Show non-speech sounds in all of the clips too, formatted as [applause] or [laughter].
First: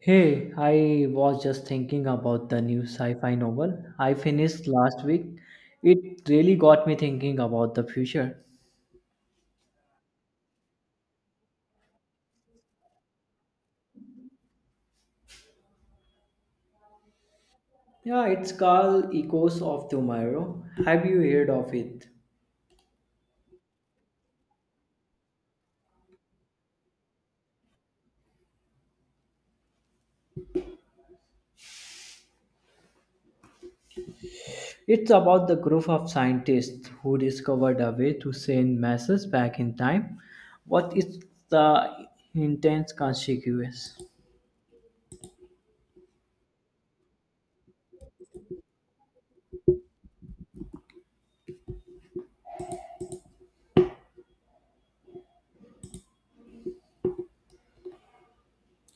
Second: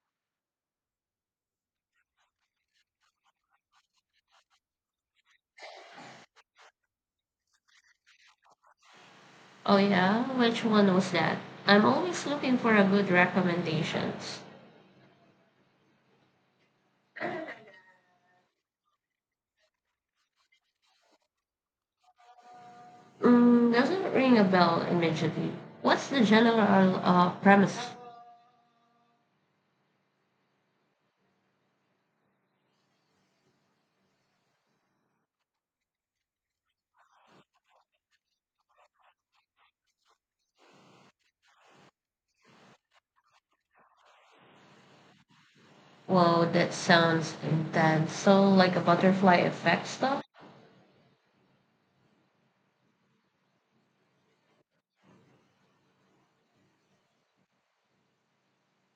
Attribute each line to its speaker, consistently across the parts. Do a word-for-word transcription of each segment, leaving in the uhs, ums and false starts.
Speaker 1: Hey, I was just thinking about the new sci fi novel I finished last week. It really got me thinking about the future.
Speaker 2: Oh yeah, which one was that? I'm always looking for a good recommendations.
Speaker 1: Yeah, it's called Echoes of Tomorrow. Have you heard of it?
Speaker 2: Mm, doesn't ring a bell immediately. What's the general uh, premise?
Speaker 1: It's about the group of scientists who discovered a way to send messages back in time. What is the intense consequence?
Speaker 2: Wow, that sounds intense. So like a butterfly effect stuff?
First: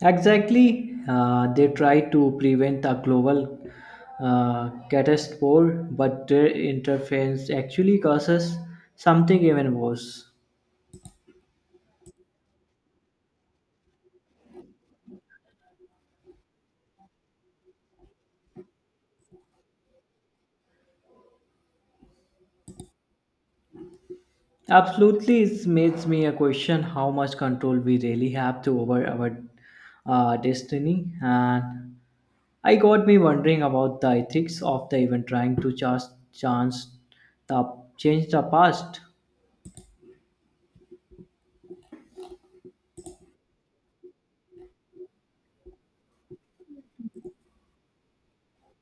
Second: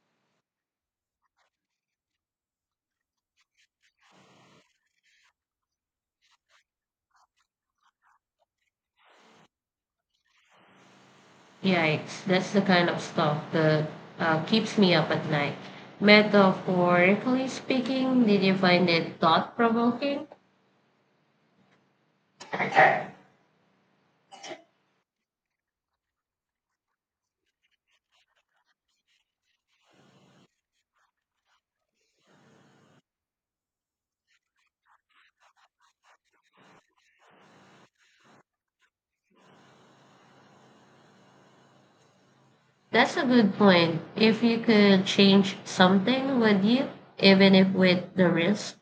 Speaker 1: Exactly, uh, they try to prevent a global uh, catastrophe, but their interference actually causes something even worse.
Speaker 2: Yikes, that's the kind of stuff that uh, keeps me up at night. Metaphorically speaking, did you find it thought provoking?
Speaker 1: Absolutely, it makes me a question how much control we really have to over our uh, destiny, and I got me wondering about the ethics of the even trying to just chance the change the past.
Speaker 2: That's a good point. If you could change something, would you? Even if with the risk?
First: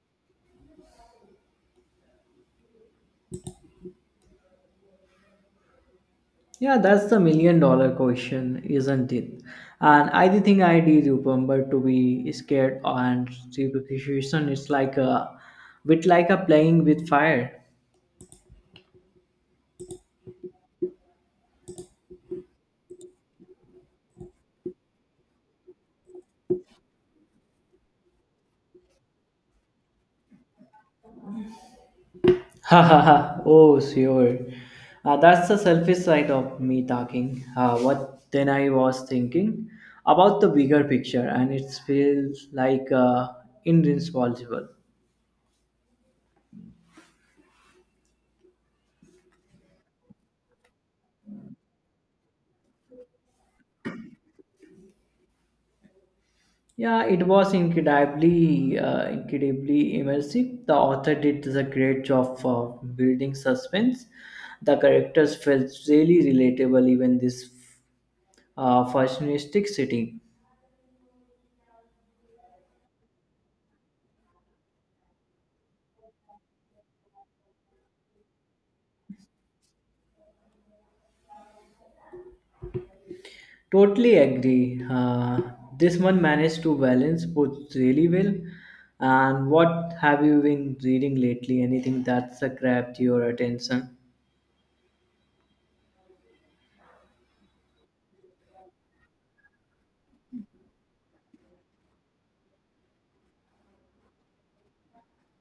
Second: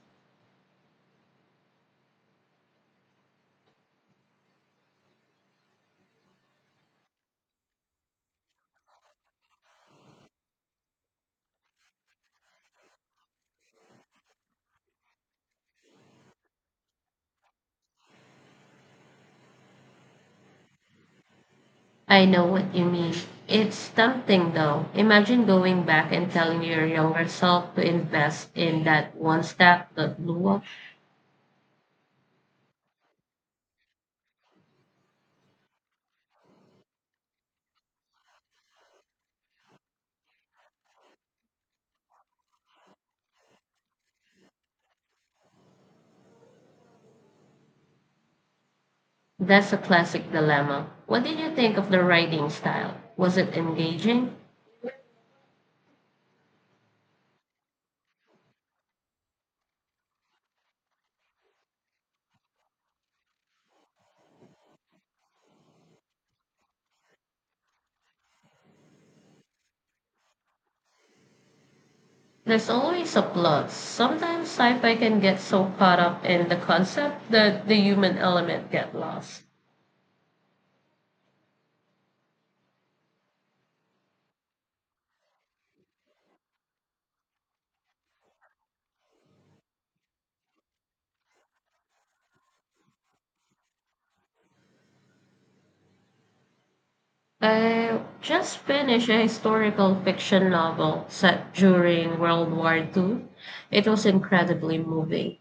Speaker 1: Yeah, that's the million dollar question, isn't it? And I do think I did remember to be scared and superstition. It's like a bit like a playing with fire. [laughs]
Speaker 2: I know what you mean. It's tempting though. Imagine going back and telling your younger self to invest in that one stock that blew up.
Speaker 1: Ha ha ha. Oh, sure. Uh, that's the selfish side of me talking. Uh, what then I was thinking about the bigger picture, and it feels like uh, irresponsible.
Speaker 2: That's a classic dilemma. What did you think of the writing style? Was it engaging?
Speaker 1: Yeah, it was incredibly, uh, incredibly immersive. The author did a great job for building suspense. The characters felt really relatable, even this uh, futuristic city.
Speaker 2: There's always a plot. Sometimes sci fi can get so caught up in the concept that the human element get lost.
Speaker 1: Totally agree. Uh, this one managed to balance both really well. And what have you been reading lately? Anything that's uh, grabbed your attention?
Speaker 2: I just finished a historical fiction novel set during World War two. It was incredibly moving.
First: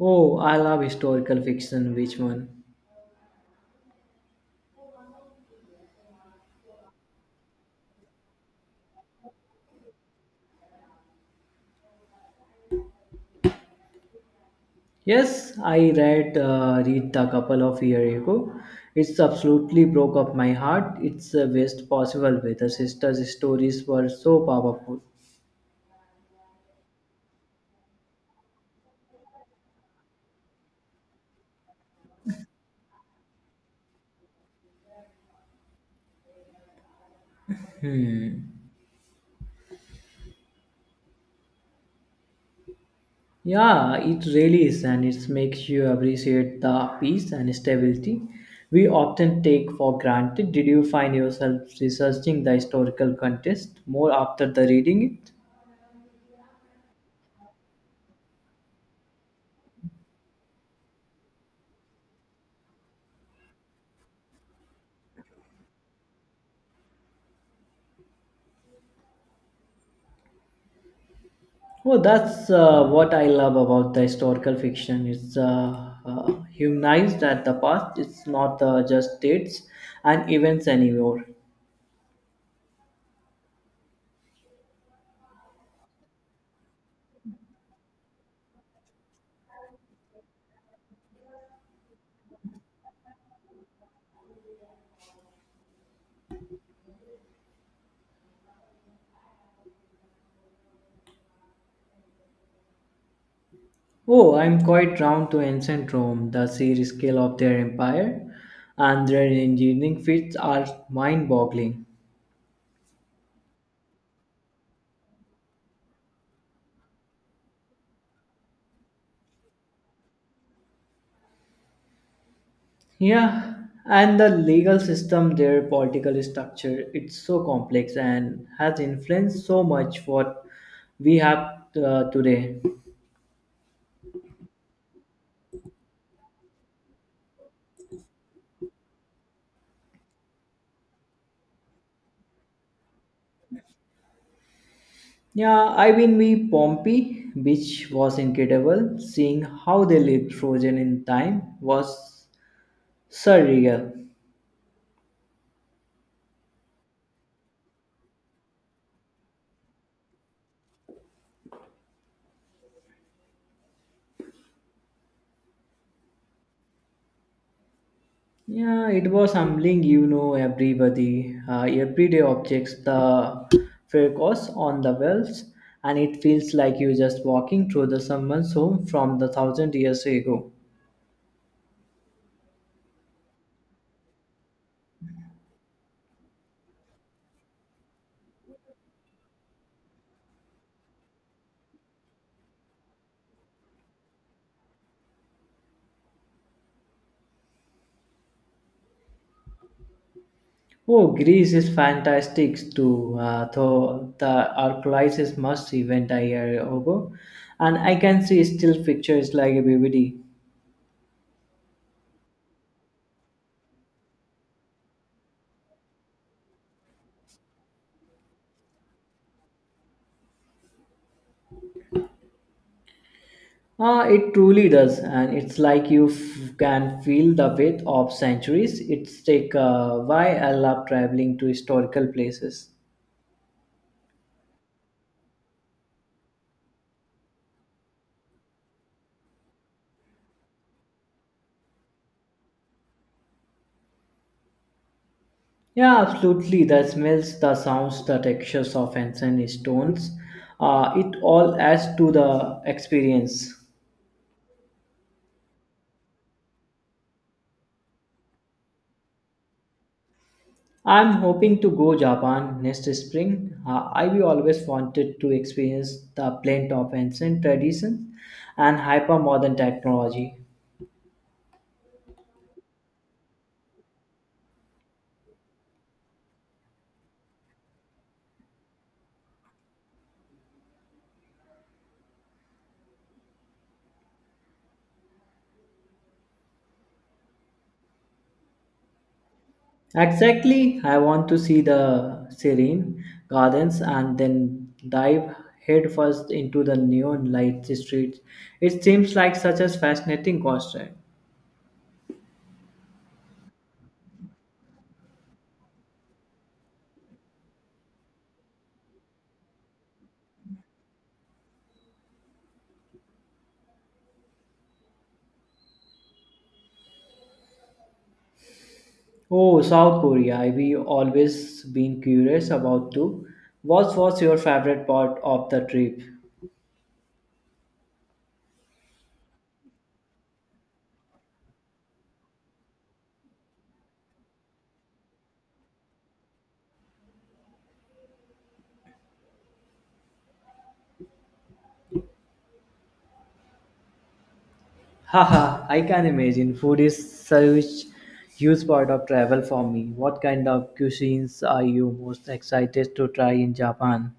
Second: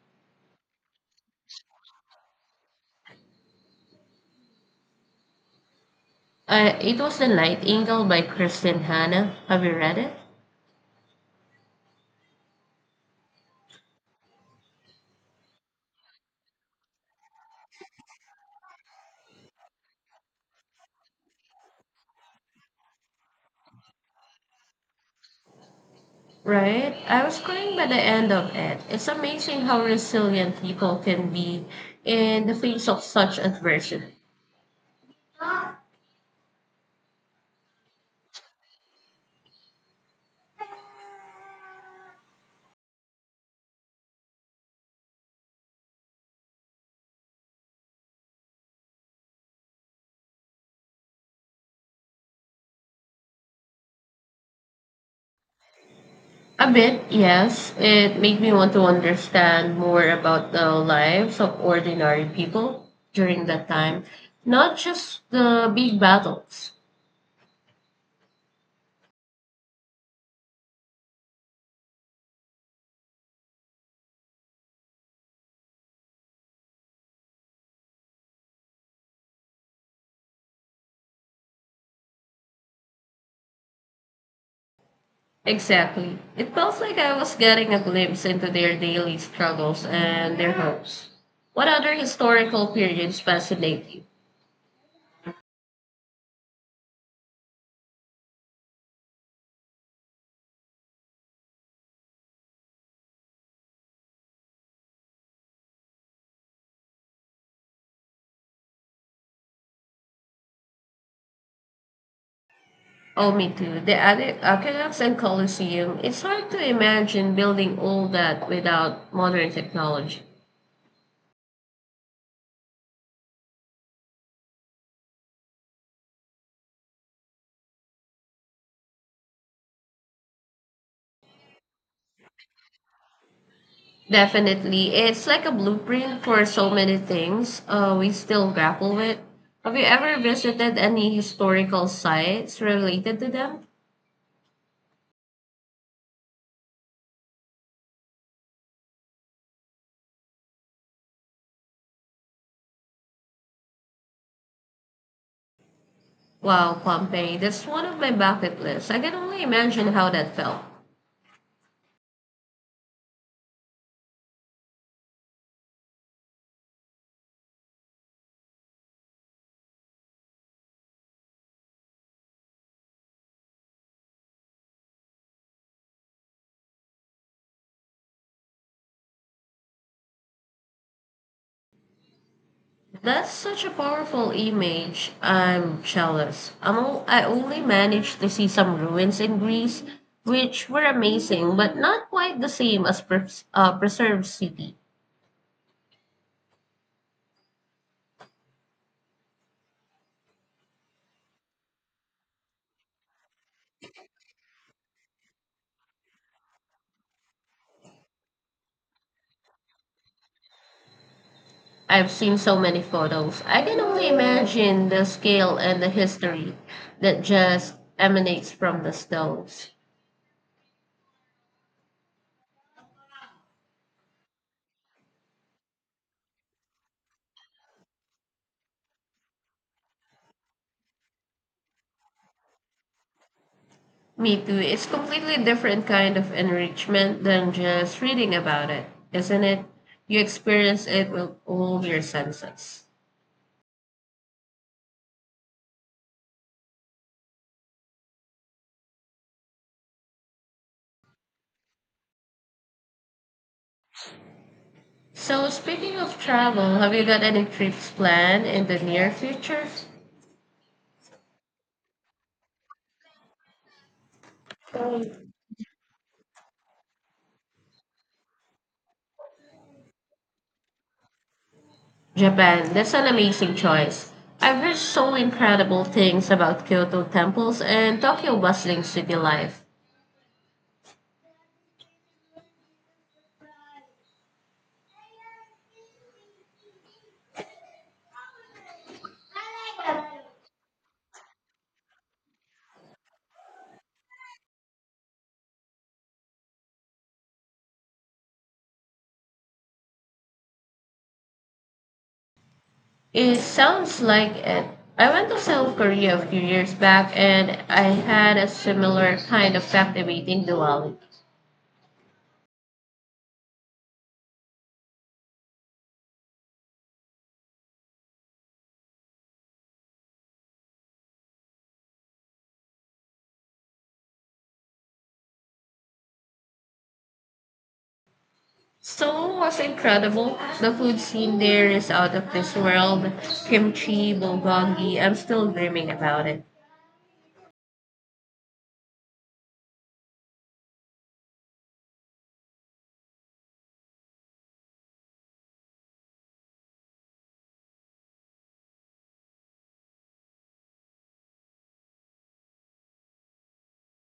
Speaker 1: Oh, I love historical fiction. Which one?
Speaker 2: Uh, it was The Nightingale by Kristen Hanna. Have you read it?
Speaker 1: Yes, I read uh, read the couple of years ago. It's absolutely broke up my heart. It's the best possible way. The sisters' stories were so powerful.
Speaker 2: Right? I was crying by the end of it. It's amazing how resilient people can be in the face of such adversity.
Speaker 1: Yeah, it really is, and it makes you appreciate the peace and stability we often take for granted. Did you find yourself researching the historical context more after the reading it?
Speaker 2: A bit, yes. It made me want to understand more about the lives of ordinary people during that time, not just the big battles.
Speaker 1: Oh, that's uh, what I love about the historical fiction. It's uh, uh, humanized at the past. It's not uh, just dates and events anymore.
Speaker 2: Exactly. It felt like I was getting a glimpse into their daily struggles and their hopes. What other historical periods fascinate you?
Speaker 1: Oh, I'm quite drawn to ancient Rome. The sheer scale of their empire and their engineering feats are mind-boggling.
Speaker 2: Oh, me too. The Ade- aqueducts and Colosseum. It's hard to imagine building all that without modern technology.
Speaker 1: Yeah, and the legal system, their political structure, it's so complex and has influenced so much what we have uh, today.
Speaker 2: Definitely. It's like a blueprint for so many things uh, we still grapple with. Have you ever visited any historical sites related to them?
Speaker 1: Yeah, I've been with Pompeii, which was incredible. Seeing how they lived frozen in time was surreal.
Speaker 2: Wow, Pompeii, that's one of my bucket lists. I can only imagine how that felt.
Speaker 1: Yeah, it was humbling, you know, everybody, uh, everyday objects, the focus on the wells, and it feels like you're just walking through the someone's home from the thousand years ago.
Speaker 2: That's such a powerful image. I'm jealous. I'm all, I only managed to see some ruins in Greece, which were amazing, but not quite the same as pres- uh, preserved city.
Speaker 1: Oh, Greece is fantastic too. Uh, though the Arclisis must event a year ago, and I can see still pictures like a vividly.
Speaker 2: I've seen so many photos. I can only imagine the scale and the history that just emanates from the stones.
Speaker 1: Ah, it truly does, and it's like you f- can feel the weight of centuries. It's take uh, why I love traveling to historical places.
Speaker 2: Me too. It's completely different kind of enrichment than just reading about it, isn't it? You experience it with all your senses.
Speaker 1: Yeah, absolutely. The smells, the sounds, the textures of ancient stones, uh, it all adds to the experience.
Speaker 2: So speaking of travel, have you got any trips planned in the near future?
Speaker 1: I'm hoping to go Japan next spring. Uh, I've always wanted to experience the blend of ancient traditions and hyper-modern technology.
Speaker 2: Japan, that's an amazing choice. I've heard so incredible things about Kyoto temples and Tokyo bustling city life.
Speaker 1: Exactly, I want to see the serene gardens and then dive headfirst into the neon light streets. It seems like such a fascinating concept.
Speaker 2: It sounds like it. I went to South Korea a few years back and I had a similar kind of captivating duality.
Speaker 1: Oh, South Korea, I've always been curious about too. What was your favorite part of the trip?
Speaker 2: Seoul was incredible. The food scene there is out of this world. Kimchi, bulgogi, I'm still dreaming about it.
Speaker 1: Haha, I can imagine. Food is such huge part of travel for me. What kind of cuisines are you most excited to try in Japan?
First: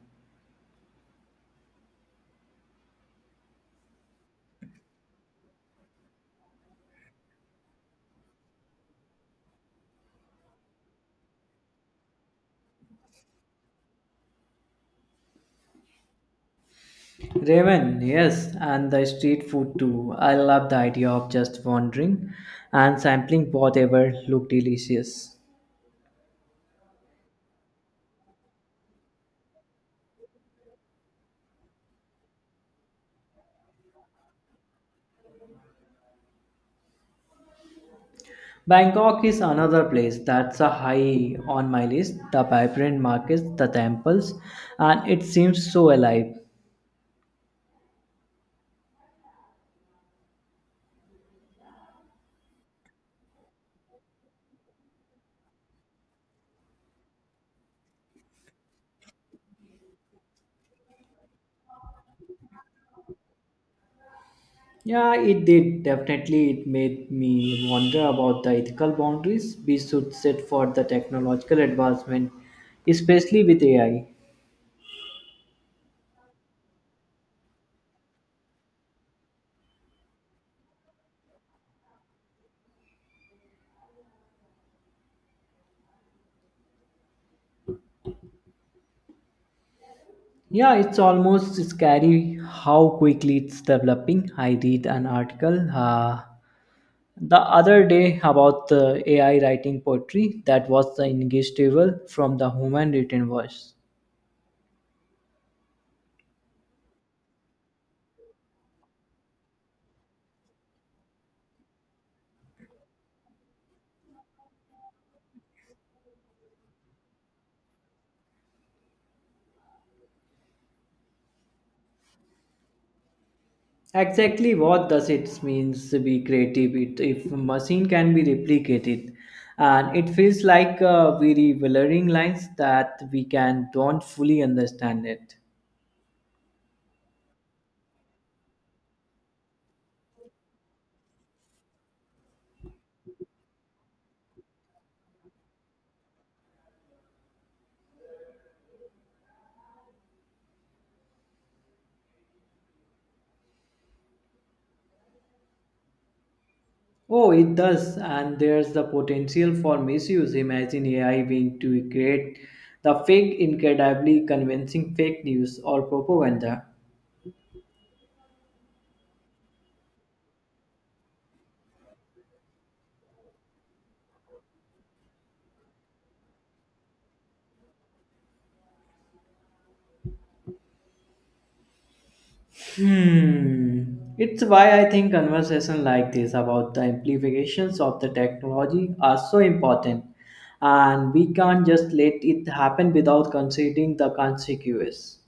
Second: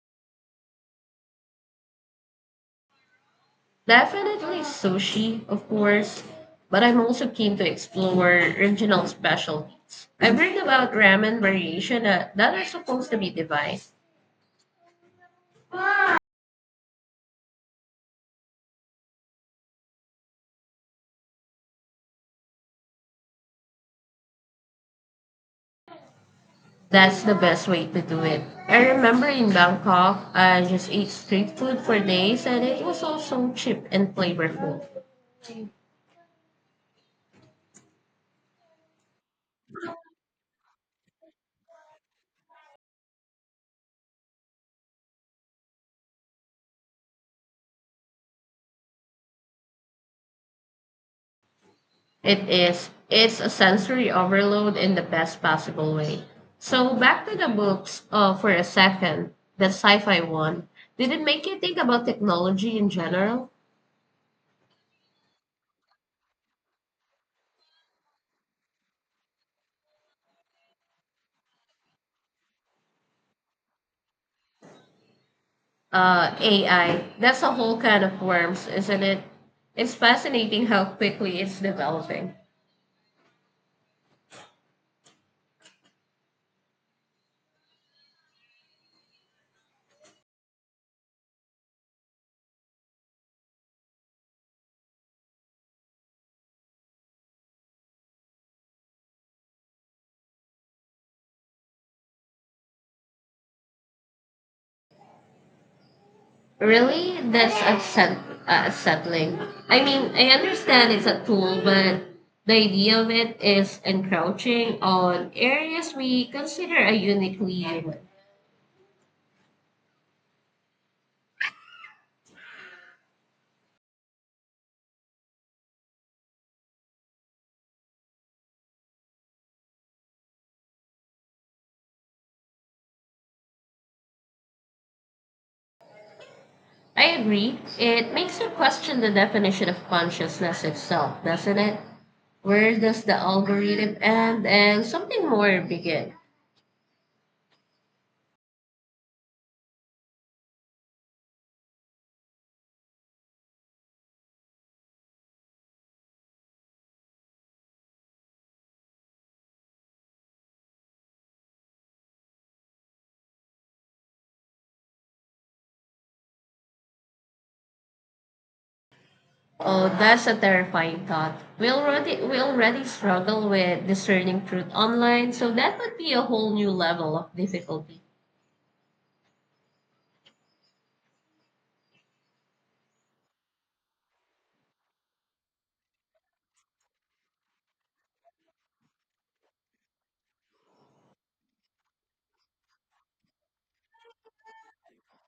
Speaker 2: Definitely sushi, of course, but I'm also keen to explore regional specialties. I've read about ramen variation that, that are supposed to be divine.
Speaker 1: Ramen, yes, and the street food too. I love the idea of just wandering and sampling whatever looked delicious.
Speaker 2: That's the best way to do it. I remember in Bangkok, I just ate street food for days and it was all so cheap and flavorful.
Speaker 1: Bangkok is another place that's a high on my list. The vibrant markets, the temples, and it seems so alive.
Speaker 2: It is. It's a sensory overload in the best possible way. So back to the books uh, for a second, the sci-fi one. Did it make you think about technology in general?
Speaker 1: Yeah, it did. Definitely, it made me wonder about the ethical boundaries we should set for the technological advancement, especially with A I.
Speaker 2: Uh, A I. That's a whole can of worms, isn't it? It's fascinating how quickly it's developing.
Speaker 1: Yeah, it's almost scary how quickly it's developing. I read an article uh, the other day about the A I writing poetry that was the indistinguishable from the human written verse.
Speaker 2: Really? That's upset, uh, unsettling. I mean, I understand it's a tool, but the idea of it is encroaching on areas we consider are uniquely human.
Speaker 1: Exactly, what does it means to be creative it, if machine can be replicated, and it feels like uh, very blurring lines that we can don't fully understand it.
Speaker 2: I agree. It makes you question the definition of consciousness itself, doesn't it? Where does the algorithm end and something more begin?
Speaker 1: Oh, it does, and there's the potential for misuse. Imagine A I being to create the fake, incredibly convincing fake news or propaganda.
Speaker 2: Oh, that's a terrifying thought. We already we already struggle with discerning truth online, so that would be a whole new level of difficulty.
Speaker 1: Hmm. It's why I think conversations like this about the implications of the technology are so important, and we can't just let it happen without considering the consequences.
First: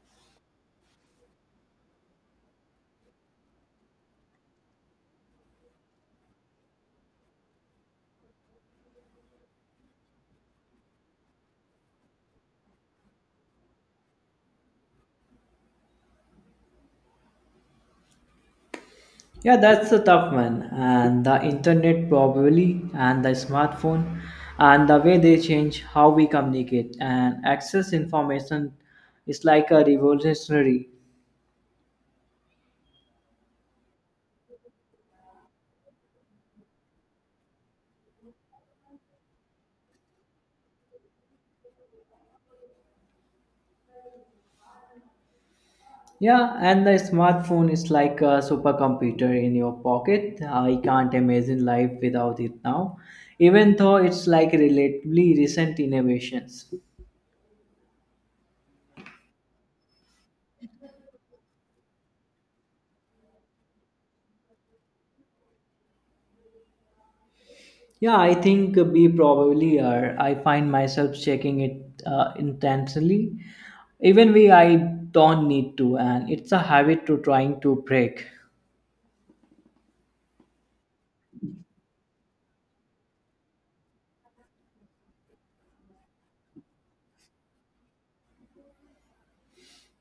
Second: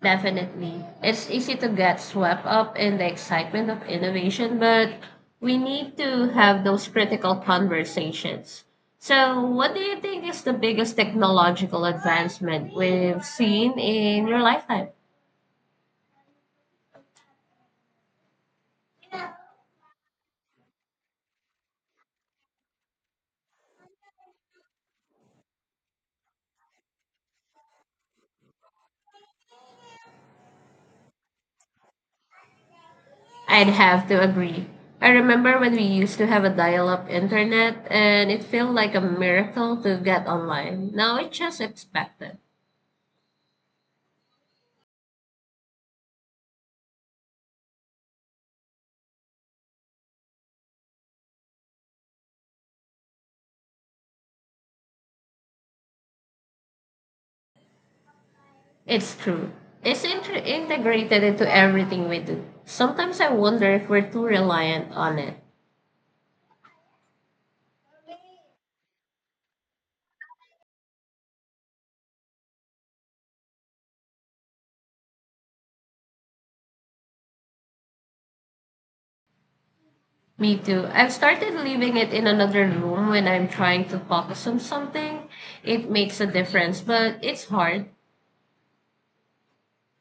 Speaker 2: Definitely. It's easy to get swept up in the excitement of innovation, but we need to have those critical conversations. So, what do you think is the biggest technological advancement we've seen in your lifetime?
Speaker 1: Yeah, that's a tough one. And the internet probably, and the smartphone, and the way they change how we communicate and access information is like a revolutionary.
Speaker 2: I'd have to agree. I remember when we used to have a dial up internet and it felt like a miracle to get online. Now it's just expected.
Speaker 1: Yeah, and the smartphone is like a supercomputer in your pocket. I can't imagine life without it now, even though it's like relatively recent innovations.
Speaker 2: It's true. It's inter- integrated into everything we do. Sometimes I wonder if we're too reliant on it.
Speaker 1: Yeah, I think we probably are. I find myself checking it uh, intentionally, even when I don't need to, and it's a habit to trying to break.
Speaker 2: Me too. I've started leaving it in another room when I'm trying to focus on something. It makes a difference, but it's hard.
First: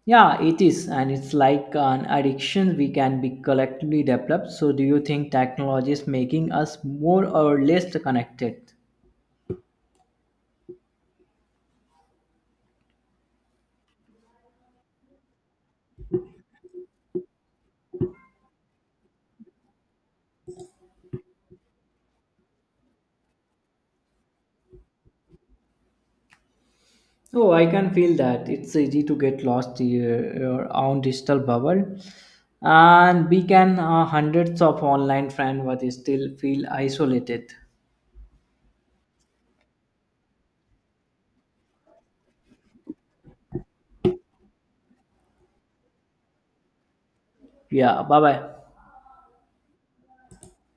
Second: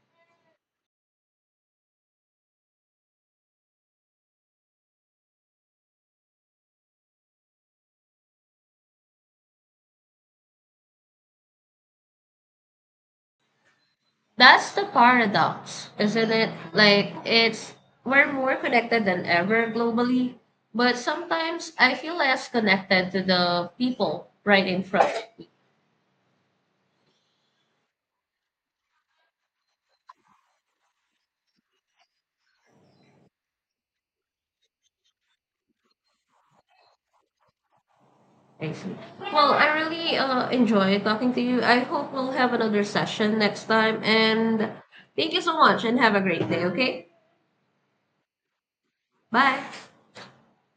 Speaker 1: Yeah, it is, and it's like an addiction we can be collectively developed. So, do you think technology is making us more or less connected?
Speaker 2: That's the paradox, isn't it? Like it's We're more connected than ever globally, but sometimes I feel less connected to the people right in front.
Speaker 1: Oh, I can feel that. It's easy to get lost in your your own digital bubble, and we can uh, hundreds of online friends, but still feel isolated.
Speaker 2: I see. Well, I really uh, enjoy talking to you. I hope we'll have another session next time. And thank you so much and have a great day, okay?
Speaker 1: Yeah, bye bye.
Speaker 2: Bye.